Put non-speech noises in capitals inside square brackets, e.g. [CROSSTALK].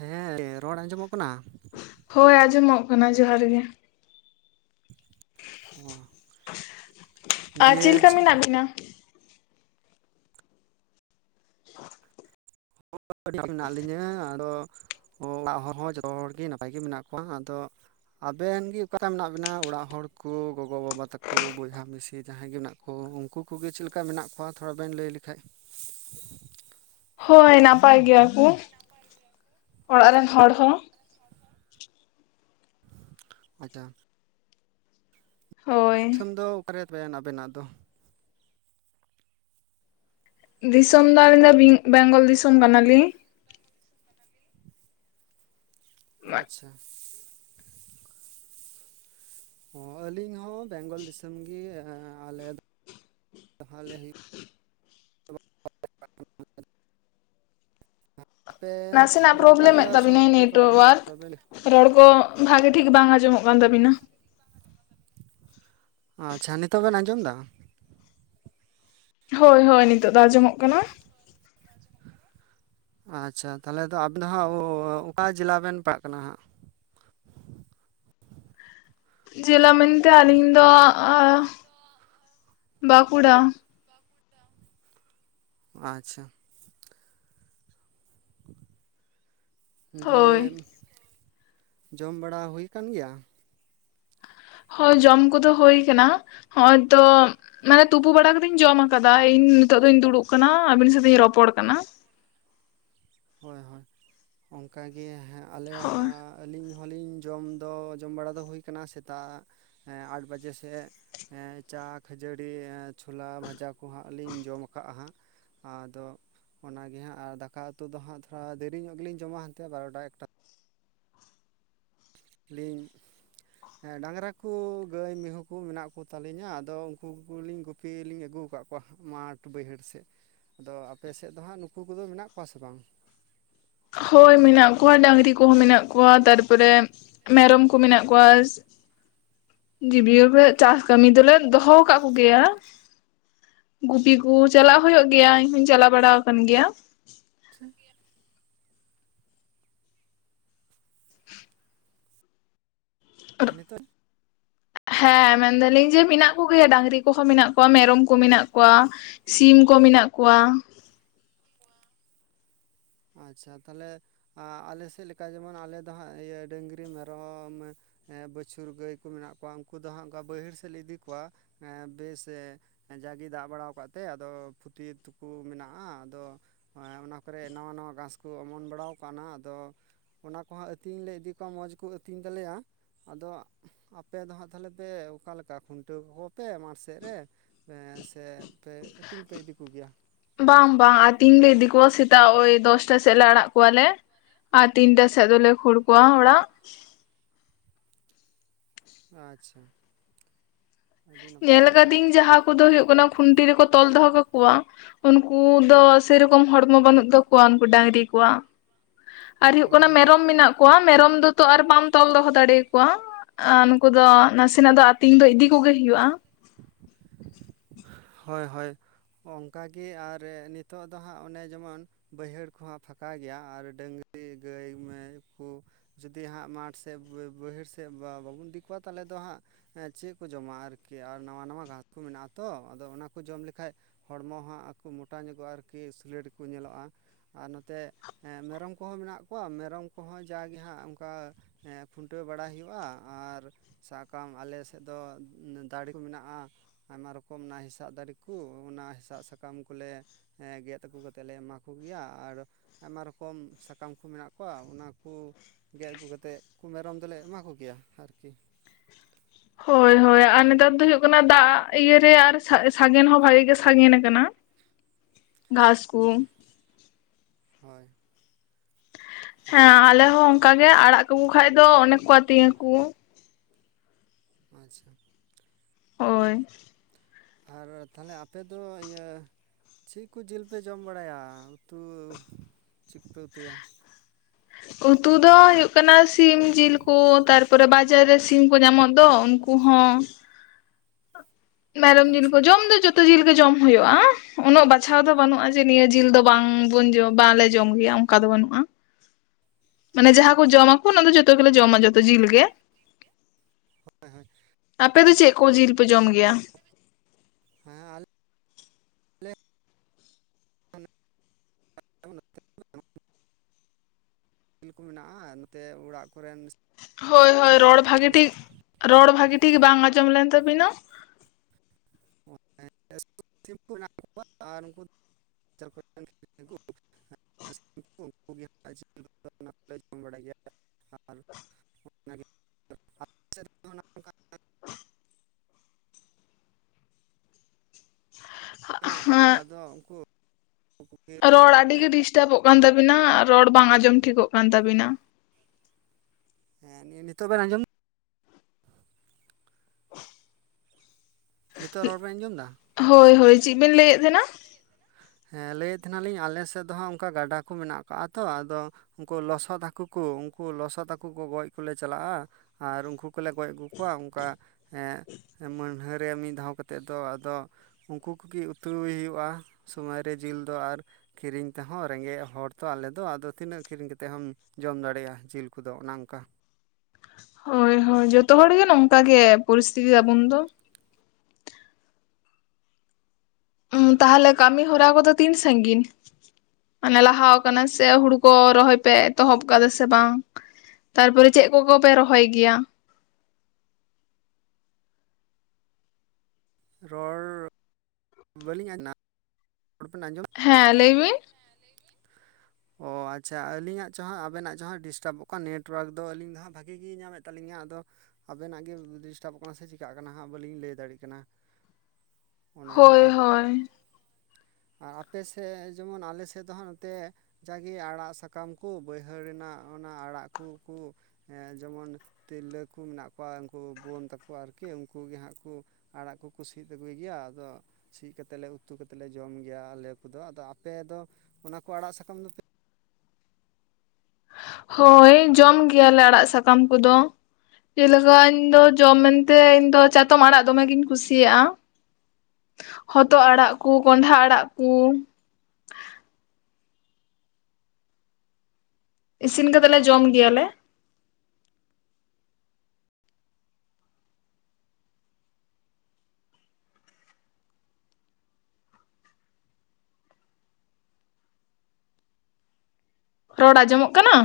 ᱦᱮᱸᱻ ᱨᱚᱲ ᱟᱸᱡᱚᱢᱚᱜ ᱠᱟᱱᱟ? ᱦᱳᱭ ᱟᱸᱡᱚᱢᱚᱜ ᱠᱟᱱᱟ ᱡᱚᱦᱟᱨ ᱜᱮ ᱾ ᱚᱸ ᱾ ᱟᱨ ᱪᱤᱫ ᱞᱮᱠᱟ ᱢᱮᱱᱟᱜ ᱵᱤᱱᱟ? [UNINTELLIGIBLE] ᱢᱮᱱᱟᱜ ᱞᱤᱧᱟᱹ ᱟᱫᱚ ᱼᱼ ᱚᱲᱟᱜ ᱦᱚᱲ ᱦᱚᱸ ᱡᱚᱛᱚ ᱦᱚᱲ ᱜᱮ ᱱᱟᱯᱟᱭ ᱜᱮ ᱢᱮᱱᱟᱜ ᱠᱚᱣᱟ ᱟᱫᱚ᱾ ᱟᱵᱮᱱ ᱜᱮ ᱚᱠᱟ ᱞᱮᱠᱟ ᱢᱮᱱᱟᱜ ᱵᱮᱱᱟ? ᱚᱲᱟᱜ ᱦᱚᱲ ᱠᱚ ᱜᱚᱜᱚ ᱵᱟᱵᱟ ᱛᱟᱠᱚ ᱵᱚᱭᱦᱟ ᱢᱤᱥᱤ ᱡᱟᱦᱟᱸᱭ ᱜᱮ ᱢᱮᱱᱟᱜ ᱠᱚ ᱾ ᱦᱚ ᱩᱱᱠᱩ ᱠᱚᱜᱮ ᱪᱮᱫ ᱞᱮᱠᱟ ᱢᱮᱱᱟᱜ ᱠᱚᱣᱟ? ᱛᱷᱚᱲᱟ ᱵᱮᱱ ᱞᱟᱹᱭ ᱞᱮᱠᱷᱟᱡ ᱾ ᱦᱳᱭ ᱱᱟᱯᱟᱭ ᱜᱮᱭᱟ ᱠᱚ ᱚᱲᱟᱜ ᱨᱮᱱ ᱦᱚᱲ ᱦᱚᱸ᱾ ᱟᱪᱪᱷᱟ᱾ ᱦᱳᱭ ᱫᱤᱥᱚᱢ ᱫᱚ ᱚᱠᱟᱨᱮ ᱛᱟᱵᱮᱱ ᱟᱵᱮᱱᱟᱜ ᱫᱚ? ᱫᱤᱥᱚᱢ ᱫᱚ ᱟᱹᱞᱤᱧ ᱫᱚ ᱵᱮᱝᱜᱚᱞ ᱫᱤᱥᱚᱢ ᱠᱟᱱᱟᱞᱤᱧ ᱾ ᱟᱪᱪᱷᱟ᱾ ᱟᱹᱞᱤᱧ ᱦᱚᱸ ᱵᱮᱝᱜᱚᱞ ᱫᱤᱥᱚᱢ ᱜᱤ ᱟᱞᱮ [UNINTELLIGIBLE] ᱼᱼ ᱟᱯᱮ ᱱᱟᱥᱮ ᱱᱟᱜ ᱫᱚ ᱚᱠᱟ ᱯᱨᱳᱵᱞᱮᱢ ᱮᱫ ᱡᱮᱞᱟ ᱪᱚ ᱛᱟᱵᱤᱱᱟᱭ ᱦᱟᱸᱜ ᱯᱮ ᱯᱟᱲᱟᱜ ᱠᱟᱱᱟ ᱱᱮᱴᱣᱟᱨᱠ᱾ ᱨᱚᱲ ᱠᱚ ᱵᱷᱟᱜᱮ ᱴᱷᱤᱠ ᱵᱟᱝ ᱟᱸᱡᱚᱢᱚᱜ ᱠᱟᱱ ᱛᱟᱵᱤᱱᱟ᱾ ᱟᱪᱪᱷᱟ ᱱᱤᱛᱚᱜ ᱵᱮᱱ ᱟᱸᱡᱚᱢ ᱮᱫᱟ? ᱦᱳᱭ ᱦᱳᱭ ᱱᱤᱛᱚᱜ ᱫᱚ ᱟᱸᱡᱚᱢᱚᱜ ᱠᱟᱱᱟ᱾ ᱟᱪᱪᱷᱟ ᱛᱟᱦᱚᱞᱮ ᱟᱫᱚ ᱟᱵᱮᱱ ᱫᱚ ᱦᱟᱸᱜ ᱚᱠᱟ ᱡᱮᱞᱟ ᱵᱮᱱ ᱯᱟᱲᱟᱜ ᱠᱟᱱᱟ ᱦᱟᱸᱜ? ᱡᱮᱞᱟ ᱢᱮᱱᱛᱮ ᱟᱹᱞᱤᱧ ᱫᱚ ᱵᱟᱸᱠᱩᱲᱟ᱾ ᱟᱪᱪᱷᱟ᱾ ᱫᱤᱭᱮ ᱦᱳᱭ ᱡᱚᱢ ᱵᱟᱲᱟ ᱦᱩᱭ ᱟᱠᱟᱱ ᱜᱮᱭᱟ? ᱦᱳᱭ ᱡᱚᱢ ᱠᱚᱫᱚ ᱦᱩᱭ ᱠᱟᱱᱟ ᱱᱚᱜᱼᱚᱭ ᱛᱚ ᱼᱼ ᱢᱟᱱᱮ ᱛᱩᱯᱩ ᱵᱟᱲᱟ ᱠᱟᱛᱮᱧ ᱡᱚᱢ ᱟᱠᱟᱫᱟ ᱤᱧ ᱱᱤᱛᱚᱜ ᱫᱩᱧ ᱫᱩᱲᱩᱵ ᱠᱟᱱᱟ ᱟᱵᱤᱱ ᱥᱟᱶᱛᱮᱧ ᱨᱚᱯᱚᱲ ᱠᱟᱱᱟ᱾ ᱦᱳᱭ ᱦᱳᱭ ᱚᱱᱠᱟ ᱜᱤ ᱦᱮᱸ ᱟᱞᱮ ᱦᱳᱭ ᱦᱚᱸ ᱼᱼ ᱟᱹᱞᱤᱧ ᱦᱚ ᱞᱤᱧ ᱡᱚᱢ ᱫᱚ ᱡᱚᱢ ᱵᱟᱲᱟ ᱫᱚ ᱦᱩᱭ ᱟᱠᱟᱱᱟ ᱥᱮᱛᱟᱜ ᱟᱴ ᱵᱟᱡᱮ ᱥᱮᱫ ᱾ ᱪᱟ ᱠᱷᱟᱹᱡᱟᱹᱲᱤ ᱪᱷᱚᱞᱟ ᱵᱷᱟᱡᱟ ᱠᱚ ᱦᱟᱸᱜ ᱞᱤᱧ ᱡᱚᱢ ᱠᱟᱜᱼᱟ ᱦᱟᱸᱜ᱾ ᱟᱫᱚ ᱚᱱᱟ ᱜᱤ ᱦᱟᱸᱜ ᱟᱨ ᱫᱟᱠᱟ ᱩᱛᱩ ᱫᱚ ᱦᱟᱸᱜ ᱛᱷᱚᱲᱟ ᱫᱮᱨᱤ ᱧᱚᱜ ᱜᱮᱞᱤᱧ ᱡᱚᱢᱟ ᱦᱟᱱᱛᱮ ᱵᱟᱨᱚᱴᱟ ᱮᱠᱴᱟ᱾ ᱟᱹᱞᱤᱧ ᱼᱼ ᱦᱮᱸ ᱰᱟᱝᱨᱟ ᱠᱩ ᱜᱟᱹᱭ ᱢᱤᱦᱩ ᱠᱩ ᱢᱮᱱᱟᱜ ᱠᱩ ᱛᱟᱞᱤᱧᱟ ᱟᱫᱚ ᱩᱱᱠᱩ ᱠᱩ ᱜᱮ ᱞᱤᱧ ᱜᱩ ᱼᱼ ᱯᱤ ᱞᱤᱧ ᱟᱹᱜᱩ ᱟᱠᱟᱫ ᱠᱚᱣᱟ ᱢᱟᱴᱷ ᱵᱟᱹᱭᱦᱟᱹᱲ ᱥᱮᱫ᱾ ᱟᱫᱚ ᱟᱯᱮ ᱥᱮᱫ ᱫᱚ ᱦᱟᱸᱜ ᱱᱩᱠᱩ ᱠᱚᱫᱚ ᱢᱮᱱᱟᱜ ᱠᱚᱣᱟ ᱥᱮ ᱵᱟᱝ? ᱦᱳᱭ ᱢᱮᱱᱟᱜ ᱠᱚᱣᱟ ᱰᱟᱝᱨᱤ ᱠᱚᱦᱚᱸ ᱢᱮᱱᱟᱜ ᱠᱚᱣᱟ ᱛᱟᱨᱯᱚᱨᱮ ᱼᱼ ᱢᱮᱨᱚᱢ ᱠᱚ ᱢᱮᱱᱟᱜ ᱠᱚᱣᱟ᱾ ᱡᱤᱵᱤᱭᱚ ᱨᱮ ᱪᱟᱥ ᱠᱟᱹᱢᱤ ᱫᱚ ᱞᱮ ᱫᱚᱦᱚ ᱟᱠᱟᱫ ᱠᱚ ᱜᱮᱭᱟ ᱾ ᱜᱩᱯᱤ ᱠᱩ ᱪᱟᱞᱟᱜ ᱦᱩᱭᱩᱜ ᱜᱮᱭᱟ ᱤᱧ ᱦᱚᱧ ᱪᱟᱞᱟᱣ ᱵᱟᱲᱟ ᱟᱠᱟᱱ ᱜᱮᱭᱟ ᱾ [UNINTELLIGIBLE] ᱦᱮᱸ ᱱᱤᱛᱳᱜ ᱼᱼ ᱦᱮᱸ ᱢᱮᱱ ᱫᱟᱞᱤᱧ ᱡᱮ ᱢᱮᱱᱟᱜ ᱠᱩ ᱜᱮᱭᱟ ᱰᱟᱝᱨᱤ ᱠᱚᱦᱚᱸ ᱢᱮᱱᱟᱜ ᱠᱚᱣᱟ ᱢᱮᱨᱚᱢ ᱠᱚ ᱢᱮᱱᱟᱜ ᱠᱚᱣᱟ᱾ ᱥᱤᱢ ᱠᱚ ᱢᱮᱱᱟᱜ ᱠᱚᱣᱟ᱾ ᱟᱪᱪᱷᱟ ᱛᱟᱞᱦᱮ ᱟᱞᱮ ᱥᱮᱫ ᱞᱮᱠᱟ ᱡᱮᱢᱚᱱ ᱟᱞᱮ ᱫᱚ ᱦᱟᱸᱜ ᱰᱟᱝᱨᱤ ᱢᱮᱨᱚᱢ ᱼᱼ ᱦᱮᱸ ᱵᱟᱹᱪᱷᱩᱨ ᱜᱟᱹᱭ ᱠᱚ ᱢᱮᱱᱟᱜ ᱠᱚᱣᱟ ᱩᱱᱠᱩ ᱫᱚ ᱦᱟᱸᱜ ᱚᱱᱠᱟ ᱵᱟᱹᱭᱦᱟᱹᱲ ᱥᱮᱫ ᱞᱮ ᱤᱫᱤ ᱠᱚᱣᱟ ᱵᱮᱥᱼᱼ ᱦᱮᱸ ᱡᱟᱜᱮ ᱫᱟᱜ ᱵᱟᱲᱟ ᱟᱠᱟᱫ ᱛᱮ ᱟᱫᱚ [UNINTELLIGIBLE] ᱠᱚ ᱢᱮᱱᱟᱜᱼᱟ ᱟᱫᱚ ᱚᱱᱟ ᱠᱚᱨᱮ ᱼᱼ ᱱᱟᱶᱟ ᱱᱟᱶᱟ ᱜᱷᱟᱸᱥ ᱠᱚ ᱚᱢᱚᱱ ᱵᱟᱲᱟᱣ ᱟᱠᱟᱱᱟ ᱟᱫᱚ ᱾ ᱚᱱᱟ ᱠᱚ ᱦᱟᱜ ᱟᱹᱛᱤᱧ ᱞᱮ ᱤᱫᱤ ᱠᱚᱣᱟ ᱢᱚᱸᱡᱽ ᱠᱚ ᱟᱹᱛᱤᱧ ᱛᱟᱞᱮᱭᱟ᱾ ᱟᱫᱚ ᱟᱯᱮ ᱫᱚ ᱦᱟᱸᱜ ᱛᱟᱦᱚᱞᱮ ᱯᱮ ᱚᱠᱟᱞᱮᱠᱟ ᱠᱷᱩᱱᱴᱟᱹᱣ ᱠᱟᱣᱟᱠᱚ ᱯᱮ ᱢᱟᱴᱷ ᱥᱮᱫ ᱨᱮ ᱥᱮ ᱯᱮ ᱟᱹᱛᱤᱧ ᱯᱮ ᱤᱫᱤ ᱠᱚᱜᱮᱭᱟ ᱵᱟᱝ ᱵᱟᱝ ᱟᱹᱛᱤᱧ ᱞᱮ ᱤᱫᱤ ᱠᱚᱣᱟ ᱥᱮᱛᱟᱜ ᱳᱭ ᱫᱚᱥᱴᱟ ᱥᱮᱫ ᱞᱮ ᱟᱲᱟᱜ ᱠᱚᱣᱟᱞᱮ᱾ ᱟᱨ ᱛᱤᱱᱴᱟ ᱥᱮᱫ ᱫᱚᱞᱮ ᱠᱷᱳᱲ ᱠᱚᱣᱟ ᱚᱲᱟᱜ ᱟᱪᱪᱷᱟ ᱟᱹᱰᱤ ᱱᱟᱯᱟᱭ ᱧᱮᱞ ᱟᱫᱚ ᱠᱟᱫᱤᱧ ᱡᱟᱦᱟᱸ ᱠᱚᱫᱚ ᱦᱩᱭᱩᱜ ᱠᱟᱱᱟ ᱠᱷᱩᱱᱴᱤ ᱨᱮᱠᱚ ᱛᱚᱞ ᱫᱚᱦᱚ ᱠᱟᱠᱚᱣᱟ ᱩᱱᱠᱩ ᱫᱚ ᱥᱮᱨᱚᱠᱚᱢ ᱦᱚᱲᱢᱚ ᱵᱟᱹᱱᱩᱜ ᱛᱟᱠᱚᱣᱟ ᱩᱱᱠᱩ ᱰᱟᱝᱨᱤ ᱠᱚᱣᱟᱜ [UNINTELLIGIBLE] ᱟᱨ ᱦᱩᱭᱩᱜᱜ ᱠᱟᱱᱟ ᱦᱳᱭ ᱢᱮᱨᱚᱢ ᱢᱮᱱᱟᱜ ᱠᱚᱣᱟ ᱢᱮᱨᱚᱢ ᱫᱚᱛᱚ ᱟᱨ ᱵᱟᱢ ᱛᱚᱞ ᱫᱚᱦᱚ ᱫᱟᱲᱮᱭᱟᱠᱚᱣᱟ ᱟ ᱱᱩᱠᱩ ᱫᱚ ᱱᱟᱥᱮᱱᱟᱜ ᱫᱚ ᱟᱛᱤᱧ ᱫᱚ ᱤᱫᱤ ᱠᱚᱜᱮ ᱦᱩᱭᱩᱜᱼᱟ ᱦᱳᱭ ᱦᱳᱭ ᱚᱱᱠᱟᱜᱤ ᱟᱨ ᱱᱤᱛᱚᱜ ᱫᱚ ᱦᱟᱸᱜ ᱚᱱᱮ ᱡᱮᱢᱚᱱ ᱵᱟᱹᱭᱦᱟᱹᱲ ᱠᱚᱦᱚᱸ ᱯᱷᱟᱸᱠᱟ ᱜᱮᱭᱟ ᱟᱨ ᱰᱟᱹᱝᱨᱤ ᱜᱟᱹᱭ ᱢᱮᱨᱚᱢ ᱠᱩ ᱡᱩᱫᱤ ᱦᱟᱸᱜ ᱢᱟᱴᱷ ᱥᱮᱫ ᱵᱟᱹᱭᱦᱟᱹᱲ ᱥᱮᱫ ᱵᱟᱵᱚᱱ ᱤᱫᱤ ᱠᱚᱣᱟ ᱛᱟᱦᱚᱞᱮ ᱫᱚ ᱦᱟᱸᱜ ᱮ ᱪᱮᱜ ᱠᱚ ᱡᱚᱢᱟ ᱟᱨᱠᱤ ᱟᱨ ᱱᱟᱣᱟ ᱱᱟᱣᱟ ᱜᱷᱟᱥ ᱠᱚ ᱢᱮᱱᱟᱜᱼᱟ ᱛᱚ ᱟᱫᱚ ᱚᱱᱟ ᱠᱚ ᱡᱚᱢ ᱞᱮᱠᱷᱟᱡ ᱦᱚᱲᱢᱚ ᱦᱟᱸᱜ ᱠᱚ ᱢᱚᱴᱟ ᱧᱚᱜᱚᱜᱼᱟ ᱟᱨᱠᱤ ᱥᱩᱞᱮᱴ ᱜᱮ ᱠᱚ ᱧᱮᱞᱚᱜᱼᱟ ᱟᱨ ᱱᱚᱛᱮ ᱢᱮᱨᱚᱢ ᱠᱚᱦᱚᱸ ᱢᱮᱱᱟᱜ ᱠᱚᱣᱟ ᱢᱮᱨᱚᱢ ᱠᱚᱦᱚᱸ ᱡᱟᱜᱮ ᱦᱟᱸᱜ ᱚᱱᱠᱟ ᱦᱮᱸ ᱠᱷᱩᱱᱴᱟᱹᱣ ᱵᱟᱲᱟ ᱦᱩᱭᱩᱜᱼᱟ ᱟᱨ ᱥᱟᱵ ᱠᱟᱜ ᱟᱢ ᱟᱞᱮ ᱥᱮᱫ ᱫᱚ ᱫᱟᱲᱮ ᱢᱮᱱᱟᱜᱼᱟ ᱟᱭᱢᱟ ᱨᱚᱠᱚᱢ ᱠᱚᱢᱱᱟ ᱦᱮᱸᱥᱟᱜ ᱫᱟᱨᱮ ᱠᱚ ᱚᱱᱟ ᱦᱮᱸᱥᱟᱜ ᱥᱟᱠᱟᱢ ᱠᱚᱞᱮ ᱮ ᱜᱮᱫ ᱟᱹᱜᱩ ᱠᱟᱛᱮᱜ ᱞᱮ ᱮᱢᱟ ᱠᱩ ᱜᱮᱭᱟ ᱟᱨ ᱟᱭᱢᱟ ᱨᱚᱠᱚᱢ ᱥᱟᱠᱟᱢ ᱠᱩ ᱢᱮᱱᱟᱜ ᱠᱚᱣᱟ ᱚᱱᱟ ᱠᱩ ᱜᱮᱫ ᱟᱹᱜᱩ ᱠᱟᱛᱮᱫ ᱩᱱᱠᱩ ᱢᱮᱨᱚᱢ ᱫᱚᱞᱮ ᱮᱢᱟ ᱠᱚᱜᱮᱭᱟ ᱟᱨᱠᱤ ᱦᱳᱭ ᱦᱳᱭ ᱟᱨ ᱱᱮᱛᱟᱨ ᱫᱚ ᱦᱩᱭᱩᱜ ᱠᱟᱱᱟ ᱫᱟᱜ ᱤᱭᱟ. ᱨᱮ ᱟᱨ ᱥᱟᱜᱮᱱ ᱦᱚᱸ ᱵᱷᱟᱜᱮ ᱜᱮ ᱥᱟᱜᱮᱱ ᱠᱟᱱᱟ [UNINTELLIGIBLE] ᱜᱷᱟᱸᱥ ᱦᱚᱭ ᱦᱮᱸ ᱟᱞᱮ ᱦᱚᱸ ᱚᱱᱠᱟᱜ ᱜᱮ ᱟᱲᱟᱜ ᱠᱟᱠᱚ ᱠᱷᱟᱡ ᱫᱚ ᱚᱱᱮᱠ ᱠᱚ ᱟᱹᱛᱤᱧᱟ ᱠᱚ ᱟᱪᱪᱷᱟ ᱦᱳᱭ ᱟᱨ ᱛᱟᱦᱚᱞᱮ ᱟᱯᱮ ᱫᱚ ᱤᱭᱟᱹ ᱪᱮᱫ ᱠᱚ ᱡᱤᱞ ᱯᱮ ᱡᱚᱢ ᱵᱟᱲᱟᱭᱟ ᱩᱛᱩ ᱪᱮᱫ ᱠᱚᱯᱮ ᱩᱛᱩᱭᱟ ᱩᱛᱩ ᱫᱚ ᱦᱩᱭᱩᱜᱜ ᱠᱟᱱᱟ ᱥᱤᱢ ᱡᱤᱞ ᱠᱚ ᱛᱟᱨᱯᱚᱨᱮ ᱵᱟᱡᱟᱨ ᱨᱮ ᱥᱤᱢ ᱠᱚ ᱧᱟᱢᱚᱜ ᱫᱚ ᱤᱧ ᱦᱚᱸ ᱢᱮᱨᱚᱢ ᱡᱮᱞ ᱠᱚ ᱟᱪᱪᱷᱟ ᱡᱚᱢ ᱫᱚ ᱡᱚᱛ ᱡᱚᱛᱚ ᱡᱮᱞ ᱜᱮ ᱡᱚᱢ ᱦᱩᱭᱩᱜᱼᱟ ᱩᱱᱟᱹᱜ ᱵᱟᱪᱷᱟᱣ ᱫᱚ ᱵᱟᱹᱱᱩᱜᱼᱟ ᱡᱮ ᱱᱤᱭᱟᱹ ᱡᱤᱞ ᱫᱚ ᱵᱟᱝᱵᱚᱱ ᱵᱟᱝᱞᱮ ᱡᱚᱢ ᱜᱮᱭᱟ ᱚᱱᱠᱟ ᱫᱚ ᱵᱟᱹᱱᱩᱜᱼᱟ ᱦ ᱚᱱᱮ ᱡᱟᱦᱟᱸ ᱠᱚ ᱡᱚᱢᱟᱠᱩ ᱚᱱᱟ ᱫᱚ ᱡᱚᱛᱚ ᱜᱮᱞᱮ ᱡᱚᱢᱟ ᱡᱚᱛ ᱛᱚ ᱡᱤᱞ ᱜᱮ ᱦᱳᱭ ᱦᱳᱭ ᱟᱯᱮ ᱫᱚ ᱪᱮᱫ ᱠᱚ ᱡᱤᱞ ᱯᱮ ᱡᱚᱢ ᱜᱮᱭᱟ ᱦᱮᱸ ᱟᱞᱮ ᱞᱮ ᱚᱱᱟ [UNINTELLIGIBLE] ᱡᱤᱞ ᱠᱚ ᱢᱮᱱᱟᱜᱼᱟ ᱱᱚᱛᱮ ᱚᱲᱟᱜ ᱠᱚᱨᱮᱱ ᱦᱳᱭ ᱦᱳᱭ ᱨᱚᱲ ᱵᱷᱟᱜᱤ ᱴᱷᱤᱠ ᱨᱚᱲ ᱵᱷᱟᱜᱤ ᱴᱷᱤᱠ ᱵᱟᱝ ᱟᱸᱡᱚᱢ ᱞᱮᱱ ᱛᱟᱵᱤᱱᱟ ᱦᱳᱭ ᱥᱤᱢ ᱠᱚ ᱧᱟᱢ ᱠᱚᱣᱟ ᱟᱨ [UNINTELLIGIBLE] [UNINTELLIGIBLE] ᱚᱱᱟᱞᱮ ᱡᱚᱢ ᱵᱟᱲᱟᱭ ᱜᱮᱭᱟ ᱟᱨ ᱚᱱᱟᱜᱮ [UNINTELLIGIBLE] ᱚᱱᱟ ᱚᱱᱠᱟ ᱢᱮᱱᱟᱜ ᱠᱟᱜ -ᱟ ᱦᱮᱸ ᱟᱫᱚ ᱩᱱᱠᱩ ᱜᱮ ᱨᱚᱲ ᱟᱹᱰᱤᱜᱮ ᱰᱤᱥᱴᱟᱵᱚᱜ ᱠᱟᱱ ᱛᱟᱵᱤᱱᱟ ᱨᱚᱲ ᱵᱟᱝ ᱟᱸᱡᱚᱢ ᱴᱷᱤᱠᱚᱜ ᱠᱟᱱ ᱛᱟᱵᱤᱱᱟ ᱦᱮᱸ ᱱᱤ ᱱᱤᱛᱚᱜ ᱵᱮᱱ ᱟᱸᱡᱚᱢᱫᱟ [UNINTELLIGIBLE] ᱱᱤᱛᱚᱜ ᱨᱚᱲ ᱵᱮᱱ ᱟᱸᱡᱚᱢ ᱫᱟ? ᱦᱚᱭ ᱦᱚᱭ ᱪᱮᱫ ᱵᱤᱱ ᱞᱟᱹᱭᱮᱫ ᱛᱟᱦᱮᱱᱟ? ᱦᱮᱸ ᱞᱟᱹᱭᱮᱫ ᱛᱟᱦᱮᱱᱟᱞᱤᱧ ᱟᱞᱮᱥᱮᱫ ᱫᱚ ᱦᱟᱸᱜ ᱚᱱᱠᱟ ᱜᱟᱰᱟ ᱠᱚ ᱢᱮᱱᱟᱜ ᱟᱠᱟᱜ ᱛᱚ ᱟᱫᱚ ᱩᱱᱠᱩ ᱞᱚᱥᱚᱫ ᱦᱟᱠᱩ ᱠᱚ ᱩᱱᱠᱩ ᱞᱚᱥᱚᱫ ᱦᱟᱠᱩ ᱠᱚ ᱜᱚᱡ ᱠᱚᱞᱮ ᱪᱟᱞᱟᱜᱼᱟ ᱾ ᱟᱨ ᱩᱱᱠᱩ ᱠᱚᱞᱮ ᱜᱚᱡ ᱟᱹᱜᱩ ᱠᱚᱣᱟ ᱚᱱᱠᱟ ᱮᱸ ᱢᱟᱹᱱᱦᱟᱹ ᱨᱮ ᱢᱤᱫ ᱫᱚᱷᱟᱦᱣ ᱠᱟᱛᱮᱫ ᱫᱚ ᱟᱫᱚ ᱩᱱᱠᱩ ᱠᱚᱜᱮ ᱩᱛᱩᱭ ᱦᱩᱭᱩᱜᱼᱟ ᱾ ᱥᱚᱢᱚᱭ ᱨᱮ ᱡᱤᱞ ᱫᱚ ᱟᱨ ᱠᱷᱤᱨᱤᱧ ᱛᱮᱦᱚᱸ ᱨᱮᱸᱜᱮᱡ ᱦᱚᱲ ᱛᱚ ᱟᱞᱮᱫᱚ ᱟᱫᱚ ᱛᱤᱱᱟᱹᱜ ᱠᱤᱨᱤᱧ ᱠᱟᱛᱮ ᱦᱚᱢ ᱡᱚᱢ ᱫᱟᱲᱮᱭᱟᱜᱼᱟ ᱡᱤᱞ ᱠᱚᱫᱚ ᱚᱱᱮ ᱚᱱᱠᱟ᱾ ᱦᱚᱭ ᱦᱚᱭ ᱡᱚᱛᱚ ᱦᱚᱲ ᱜᱮ ᱱᱚᱝᱠᱟ ᱜᱮ ᱯᱚᱨᱤᱥᱛᱤᱛᱤ ᱛᱟᱵᱚᱱ ᱫᱚ ᱾ ᱩ ᱛᱟᱦᱚᱞᱮ ᱠᱟᱹᱢᱤ ᱦᱚᱨᱟ ᱠᱚᱫᱚ ᱛᱤᱱ ᱥᱟᱸᱜᱤᱧ? ᱢᱟᱱᱮ ᱞᱟᱦᱟ ᱟᱠᱟᱱᱟ ᱥᱮ ᱦᱩᱲᱩ ᱠᱚ ᱨᱚᱦᱚᱭ ᱯᱮ ᱮᱛᱚᱦᱚᱵ ᱟᱠᱟᱫᱟ ᱥᱮ ᱵᱟᱝ? ᱛᱟᱨᱯᱚᱨᱮ ᱪᱮᱫ ᱠᱚᱯᱮ ᱨᱚᱦᱚᱭ ᱜᱮᱭᱟ? ᱨᱚᱲ [INAUDIBLE] ᱵᱟᱹᱞᱤᱧ ᱟᱡᱸᱱᱟ [INAUDIBLE] ᱨᱚᱲ ᱵᱮᱱ ᱟᱸᱡᱚᱢ ᱦᱮᱸ ᱞᱟᱹᱭ ᱵᱤᱱ? [UNINTELLIGIBLE] ᱚ ᱟᱪᱪᱷᱟ ᱟᱹᱞᱤᱧᱟᱜ ᱪᱚᱦᱟᱸ ᱟᱵᱮᱱᱟᱜ ᱡᱟᱸᱦᱟ ᱰᱤᱥᱴᱟᱵᱚᱜ ᱠᱟᱱᱟ ᱱᱮᱴᱳᱣᱟᱨᱠ ᱫᱚ ᱟᱹᱞᱤᱧ ᱫᱚ ᱦᱟᱸᱜ ᱵᱷᱟᱜᱤ ᱜᱮ ᱧᱟᱢᱮᱫ ᱛᱟᱹᱞᱤᱧᱟ ᱟᱫᱚ ᱟᱵᱮᱱᱟᱜ ᱜᱮ ᱰᱤᱥᱴᱟᱵ ᱠᱟᱱᱟ ᱥᱮ ᱪᱤᱠᱟᱹᱜ ᱠᱟᱱᱟ ᱦᱟᱸᱜ ᱵᱟᱹᱞᱤᱧ ᱞᱟᱹᱭ ᱫᱟᱲᱮᱭᱟᱜ ᱠᱟᱱᱟ ᱾ ᱚᱱᱟᱜᱮ ᱦᱳᱭ ᱟᱨ ᱦᱳᱭ ᱦᱚᱭ ᱦᱚᱭ ᱟᱨ ᱟᱯᱮ ᱥᱮᱫ ᱡᱮᱢᱚᱱ ᱟᱞᱮ ᱥᱮᱫ ᱫᱚ ᱦᱟᱸᱜ ᱛᱮ ᱡᱟᱜᱮ ᱟᱲᱟᱜ ᱥᱟᱠᱟᱢ ᱠᱚ ᱵᱟᱹᱭᱦᱟᱹᱲ ᱨᱮᱱᱟᱜ ᱚᱱᱟ ᱟᱲᱟᱜ ᱠᱩᱠᱩ ᱮᱸ ᱡᱮᱢᱚᱱ ᱛᱤᱨᱞᱟᱹ ᱠᱚ ᱢᱮᱱᱟᱜ ᱠᱚᱣᱟ ᱩᱱᱠᱩ ᱵᱳᱱ ᱛᱟᱠᱚ ᱟᱨᱠᱤ ᱩᱱᱠᱩ ᱜᱮ ᱦᱟᱸᱜ ᱠᱩ ᱟᱲᱟᱜ ᱠᱩᱠᱩ ᱥᱤᱫ ᱟᱹᱜᱩᱭ ᱜᱮᱭᱟ ᱟᱫᱚ ᱥᱤᱫ ᱠᱟᱛᱮ ᱞᱮ ᱩᱛᱩ ᱠᱟᱛᱮ ᱞᱮ ᱡᱚᱢ ᱜᱮᱭᱟ ᱟᱞᱮ ᱠᱚᱫᱚ ᱾ ᱟᱫᱚ ᱟᱯᱮ ᱫᱚ ᱚᱱᱟ ᱠᱚ ᱟᱲᱟᱜ ᱥᱟᱠᱟᱢ ᱫᱚᱯᱮ? ᱦᱚᱭ ᱡᱚᱢ ᱜᱮᱭᱟᱞᱮ ᱟᱲᱟᱜ ᱥᱟᱠᱟᱢ ᱠᱚᱫᱚ ᱾ [UNINTELLIGIBLE] ᱤᱧ ᱫᱚ ᱡᱚᱢ ᱢᱮᱱᱛᱮ ᱤᱧ ᱫᱚ ᱪᱟᱛᱚᱢ ᱟᱲᱟᱜ ᱫᱚᱢᱮᱤᱧ ᱠᱩᱥᱤᱭᱟᱜᱼᱟ ᱾ ᱦᱚᱛᱚᱫ ᱟᱲᱟᱜ ᱠᱩ, ᱠᱸᱰᱷᱟ ᱟᱲᱟᱜ ᱠᱩ ᱾ ᱤᱥᱤᱱ ᱠᱟᱛᱮ ᱞᱮ ᱡᱚᱢ ᱜᱮᱭᱟᱞᱮ ᱾ ᱨᱚᱲ ᱟᱸᱡᱚᱢᱚᱜ ᱠᱟᱱᱟ?